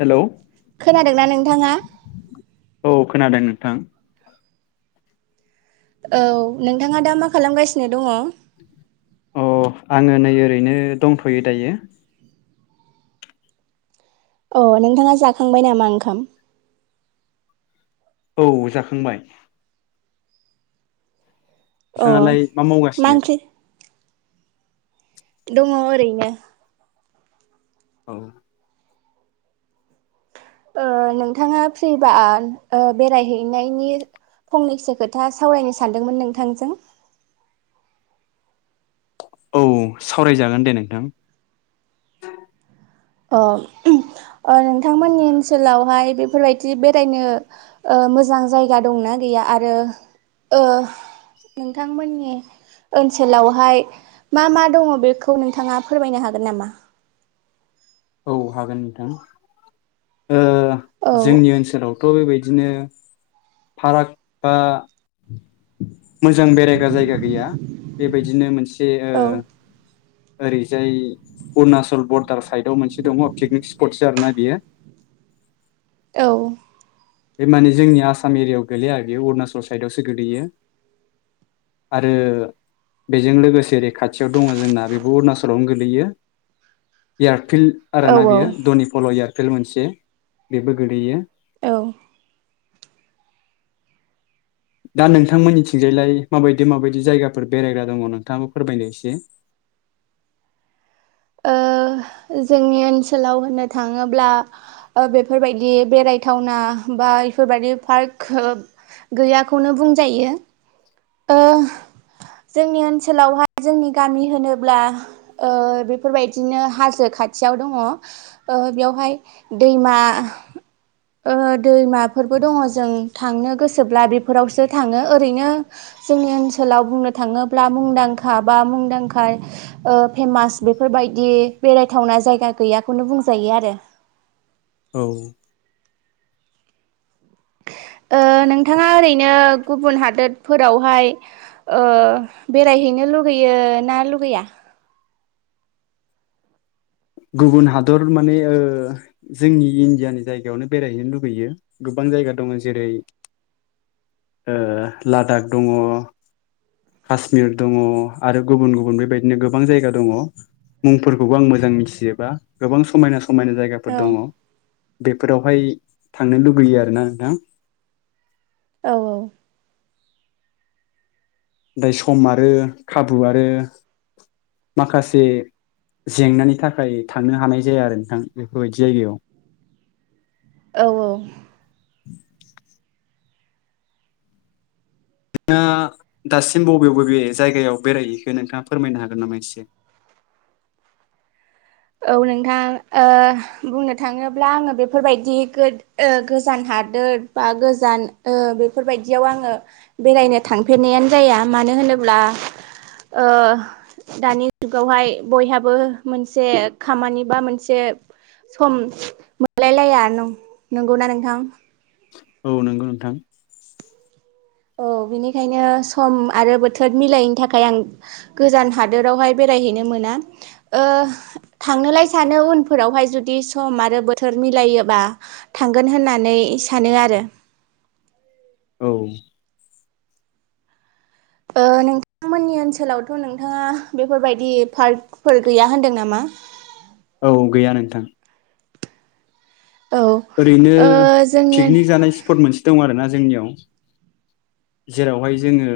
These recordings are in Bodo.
हेलौ खोनादोंना नों थाङा औ खोनादों नोंथां। औ नोंथाङा दा मा खालामगासिनो दङ? अ आङो नै ओरैनो दंथ'यो दायो। अ नोंथाङा जाखांबाय नामा ओंखाम? औ जाखांबाय। अ नोंथाङालाय मा मावगासिनो? दङ ओरैनो। औ। ओ नोंथाङा फ्रिबा ओ बेरायहैनायनि फंनैसो खोथा सावरायनो सानदोंमोन नोंथांजों। औ सावरायजागोन दे नोंथां। अ ओ नोंथांमोननि ओनसोलावहाय बेफोरबायदि बेरायनो ओ मोजां जायगा दंना गैया आरो ओ नोंथांमोननि ओनसोलावहाय मा मा दङ बेखौ नोंथाङा फोरमायनो हागोन नामा? औ हागोन नोंथां। ओ औ जोंनि ओनसोलावथ' बेबाय दिनो फाराग बा मोजां बेरायग्रा जायगा गैया बेबायदिनो मोन से ओ औ ओरैजाय उणाचल बरदार साइड याव मोनसे दङ पिकनिक स्पटसो आरो ना बेयो। औ बे माने जोंनि आसाम एरियायाव गोलैया बेयो अरुणाचल साइदआवसो गोलैयो आरो बेजों लोगोसे ओरै खाथियाव दङ जोंना बेबो अरुणाचलावनो गोलैयो एयार फिल्ड आरो औ ना बियो दनि फल' एयार फिल मोनसे बेबो गोलैयो। औ ओ दा नोंथांमोननिथिंजायलाय माबायदि माबायदि जायगाफोर बेरायग्रा दङ नोंथाङाबो फोरमायदो एसे। ओ जोंनि ओनसोलाव होननो थाङोब्ला ओ बेफोरबायदि बेरायथावना बा इफोरबायदि पार्कहो गैयाखौनो बुंजायो ओ जोंनि ओनसोलावहाय जोंनि गामि होनोब्ला ओ बेफोरबाय दिनो हाजो खाथियाव दङ ओ बेवहाय दैमा ओ दैमाफोरबो दङ जों थांनो गोसोब्ला बेफोरावसो थाङो ओरैनो जोंनि ओनसोलाव बुंनो थाङोब्ला मुंदांखा बा मुंदांखा ओ फेमास बेफोरबाय दि बेरायथावना जायगा गैयाखौनो बुंजायो आरो। औ ओ नोंथाङा ओरैनो गुबुन हादोद फोरावहाय ओ बेरायहैनो लुगैयो ना लुगैया? गुबुन हादर माने ओ जोंनि इण्डियानि जायगायावनो बेरायहैनो लुगैयो गोबां जायगा दङ जेरै ओ लादाख दङ कासमिर दङ आरो गुबुन गुबुन बेबायदिनो गोबां जायगा दङ मुंफोरखौबो आं मोजां मिथिजोबा गोबां समायना समायना जायगाफोर औ दङ। बेफोरावहाय थांनो लुबैयो आरोना नोंथां। औ औ। थाय सम आरो खाबु आरो माखासे जेंनानि थाखाय थांनो हानाय जाया आरो नोंथां बेफोरबायदि जायगायाव। औ औ। [inaudible] थाङा दासिम बबे बबे जायगायाव बेरायहैखो नोंथाङा फोरमायनो हागोन नामा एसे? औ नोंथां ओ बुंनो थाङोब्ला आङो बेफोरबायदि गोद ओ गोजान हादोर बा गोजान ओ बेफोरबायदियाव आङो बेरायनो थांफेरनायानो जाया मानो होनोब्ला ओ दानि जुगावहाय बयहाबो मोनसे खामानि बा मोनसे सम मोनलायलाया नं नोंगौना नोंथां? औ नोंगौ नोंथां। औ बिनिखायनो सम आरो बोथोद मिलायैनि थाखाय आं गोजान हादोरावहाय बेरायहैनो मोना। ओ थांनोलाय सानो उनफोरावहाय जुदि सम आरो बोथोर मिलायोबा थांगोन होननानै सानो आरो। औ ओ नोंथांमोननि ओनसोलावथ' नोंथाङा बेफोरबायदि पार्कफोर गैया होनदों नामा? औ गैया नोंथां। औ ओरैनो ओ जोंनि पिकनिक औ जानाय स्पट मोनसे दं आरो ना जोंनियाव जेरावहाय जोङो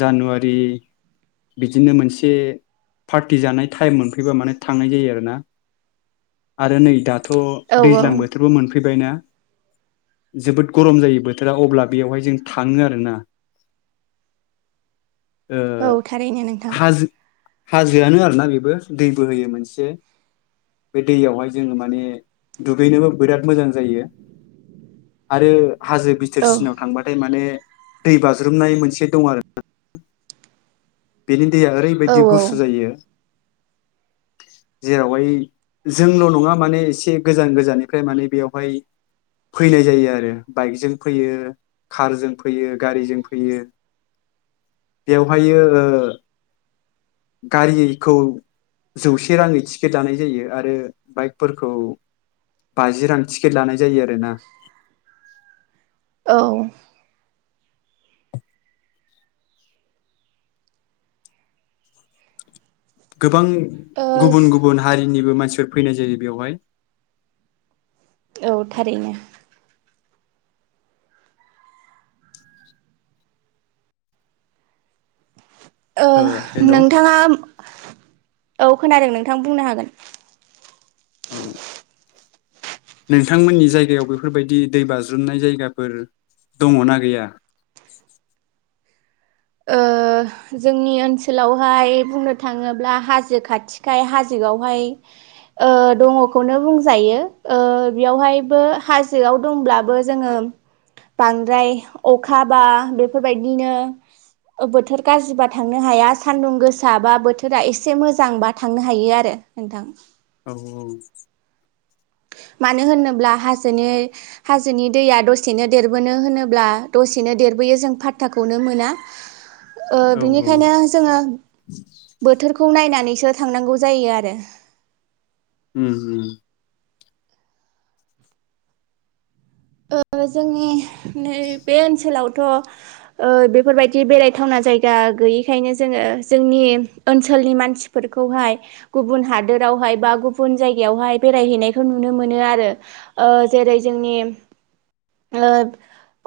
जानुवारि बिदिनो मोनसे पार्टि जानाय टाइम मोनफैबा माने थांनाय जायो आरोना आरो नै दा औ दैज्लांबोथोर मोनफैबायना जोबोद गरम जायो बोथोरा अब्ला बेयावहाय जों थाङो आरोना औ थारैनो नोंथां हाजो हाजोआनो आरोना बेबो दै बोहोयो मोनसे बे दैयावहाय जोङो माने दुगैनोबो बिराद मोजां जायो आरो हाजो बिथोर औ सिनाव थांबाथाय माने दै बाज्रुमनाय मोनसे दं आरोना बेनि दैया औ ओरैबायदि गुसु जायो जेरावहाय जोंल' नङा माने एसे गोजान गोजाननिफ्राय माने बेवहाय फैनाय जायो आरो बाइकजों फैयो कारजों फैयो गारिजों फैयो बेवहाय गारिखौ जौसे राङै टिकेट लानाय जायो आरो बाइकफोरखौ बाजि रां टिकेट लानाय जायो आरोना औ गोबां गुबुन गुबुन हारिनिबो मा सो फैनाय जायो बेवहाय औ थारैनो ओ हेल' औ नोंथाङा औ खोनादों नोंथां बुंनो हागोन औ नोंथांमोननि जायगायाव बेफोरबायदि दै बाज्रुमनाय जायगाफोर दङ ना गैया ओ जोंनि ओनसोलावहाय बुंनो थाङोब्ला हाजो खाथिखाय हाजोआवहाय ओ दङखौनो बुंजायो ओ बेयावहायबो हाजोआव दंब्लाबो जोङो बांद्राय अखा बा बेफोरबायदिनो ओबोथोर गाज्रिबा थांनो हाया सानदुं गोसा बा बोथोरा एसे मोजांबा थांनो हायो आरो नोंथां औ मानो होनोब्ला हाजोनो हाजोनि दैया दसेनो देरबोनो होनोब्ला दसेनो देरबोयो जों फात्ताखौनो मोना ओ औ औ बिनिखायनो जोङो बोथोरखौ नायनानै सो थांनांगौ जायो आरो उम उम ओ जोंनि नै बे ओनसोलावथ' बेफोरबायदि बेरायथावना जायगा गैयिखायनो जोङो जोंनि ओनसोलनि मानसिफोरखौहाय गुबुन हादोरावहाय बा गुबुन जायगायावहाय बेरायहैनायखौ नुनो मोनो आरो ओ जेरै जोंनि ओ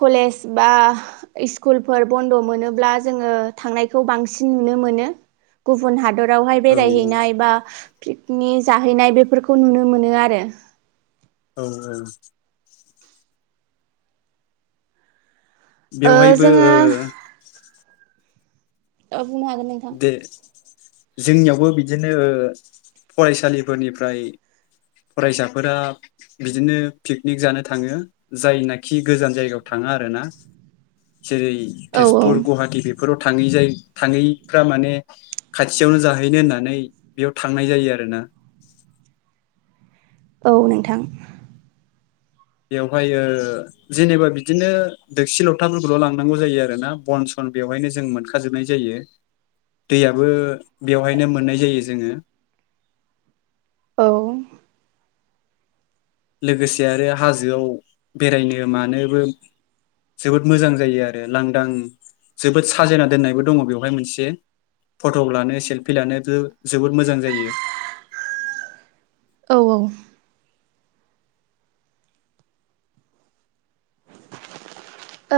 कलेज बा इस्कुलफोर बन्द' मोनोब्ला जोङो थांनायखौ बांसिन नुनो मोनो गुबुन हादर रावहाय औ बेरायहैनाय बा पिकनि जाहैनाय बेफोरखौ नुनो मोनो आरो औ औ ओ बेवहायबो जोङो ओ ओ बुंनो हागोन नोंथां दे जोंनियावबो बिदिनो फरायसालिफोरनिफ्राय फरायसाफोरा बिदिनो पिकनिक जानो थाङो जायनाखि गोजान जायगायाव थाङा आरोना जेरै औ तेजपुर गुवाहाटि बेफोराव थाङै जाय थाङै फ्रा माने खाथियावनो जाहैनो होननानै बेयाव थांनाय जायो आरोना औ नोंथां बेवहाय ओ जेनेबा बिदिनो दोगसि लथाफोरखौल' लांनांगौ जायो आरोना बन सन बेवहायनो जों मोनखाजोबनाय जायो दैयाबो बेवहायनो मोननाय जायो जोङो औ लोगोसे आरो हाजोआव बेरायनो मानोबो जोबोद मोजां जायो आरो लांदां जोबोद साजायना दोननायबो दङ बेवहाय मोनसे फट'क लानो सेल्फि लानो दो जोबोद मोजां जायो औ ओ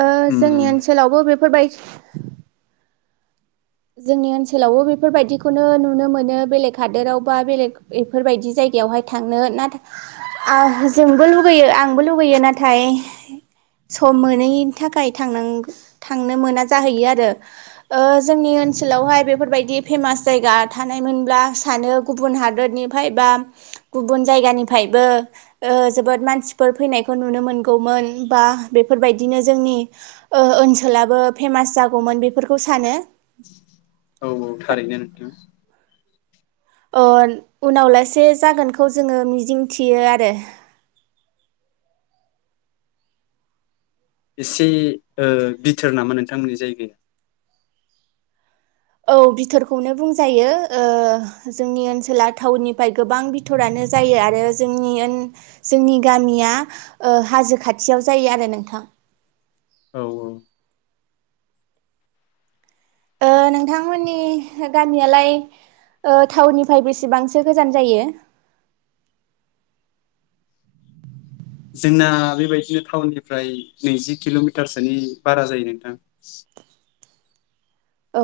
ओ जोंनि उम ओनसोलावबो बेफोरबाय जोंनि ओनसोलावबो बेफोरबायदिखौनो नुनो मोनो बेलेग हादोराव बा बेलेग एफोरबायदि जायगायावहाय थांनो नाथा आ होज जोंबो लुगैयो आंबो लुगैयो ना थाय सम मोनैनि थाखाय थांनांग थांनो मोना जाहैयो आरो ओ जोंनि ओनसोलावहाय बेफोरबायदि फेमास जायगा थानायमोनब्ला सानो गुबुन हादरनिफाय बा गुबुन जायगानिफ्रायबो जोबोद मानसिफोर फैनायखौ नुनो मोनगौमोन बा बेफोरबायदिनो जोंनि ओनसोलाबो ओ फेमास जागौमोन बेफोरखौ सानो औ औ थारैनो नोंथां ओल उनाव लासे जागोनखौ जोङो मिजिंथियो आरो इसि ओ बिथोर नामा नोंथांमोननि जायगाया औ बिथोरखौनो बुंजायो ओ जोंनि ओनसोला टावननिफ्राय गोबां बिथरानो जायो आरो जोंनि ओन जोंनि गामिया ओ हाजो खाथियाव जायो आरो नोंथां औ औ ओ नोंथांमोननि गामियालाय ओ थाउननिफाय बेसेबांसो गोजान जायो जोंना बेबायदिनो टाउननिफ्राय नैजि किल'मिटारसोनि बारा जायो नोंथां औ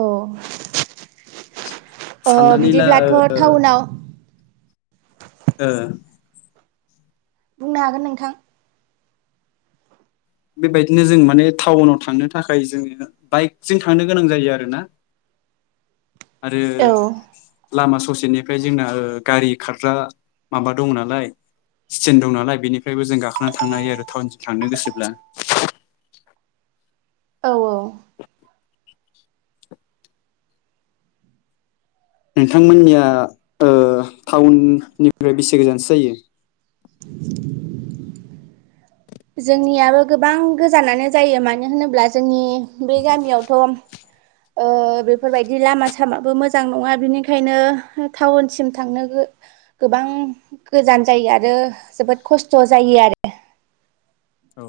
अ साननानै ला ओ बिदिब्लाथ' टाउनाव ओ बुंनो हागोन नोंथां बेबायदिनो जों माने टाउनाव थांनो थाखाय जोङो बाइकजों थांनो गोनां जायो आरोना आरो औ लामा ससेनिफ्राय जोंना ओ गारि खारग्रा माबा दं नालाय स्टेेन दं नालाय बेनिफ्रायबो जों गाखोनानै थांनो हायो आरो टाउनसिम थांनो गोसोब्ला औ औ नोंथांमोननिया ओ टाउननिफ्राय बेसे गोजानसो जायो जोंनियाबो गोबां गोजानानो जायो मानो होनोब्ला जोंनि बे गामियावथ' ओ बेफोरबायदि लामा सामाबो मोजां नङा बिनिखायनो टाउनसिम थांनो गो गोबां गोजान जायो आरो जोबोद खस्थ' जायो आरो औ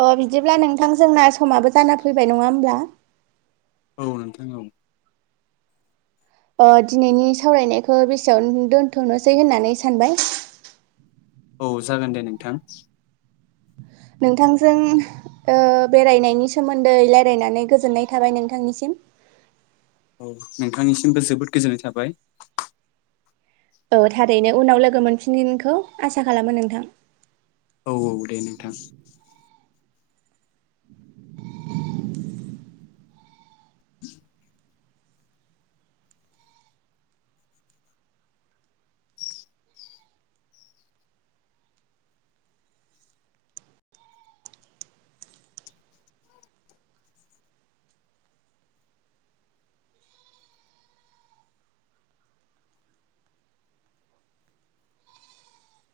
अ बिदिब्ला नोंथां जोंना समाबो जाना फैबाय नङा होमब्ला औ नोंथां औ ओ दिनैनि सावरायनायखौ बेसे आवनो दोनथ'नोसै होननानै सानबाय औ जागोन दे नोंथां नोंथांजों ओ बेरायनायनि सोमोन्दै लायरायनानै गोजोननाय थाबाय नोंथांनिसिम औ नोंथांनिसिमबो जोबोद गोजोननाय थाबाय औ थारैनो उनाव लोगो मोनफिनगोनखौ आसा खालामो नोंथां औ औ दे नोंथां [inaudible]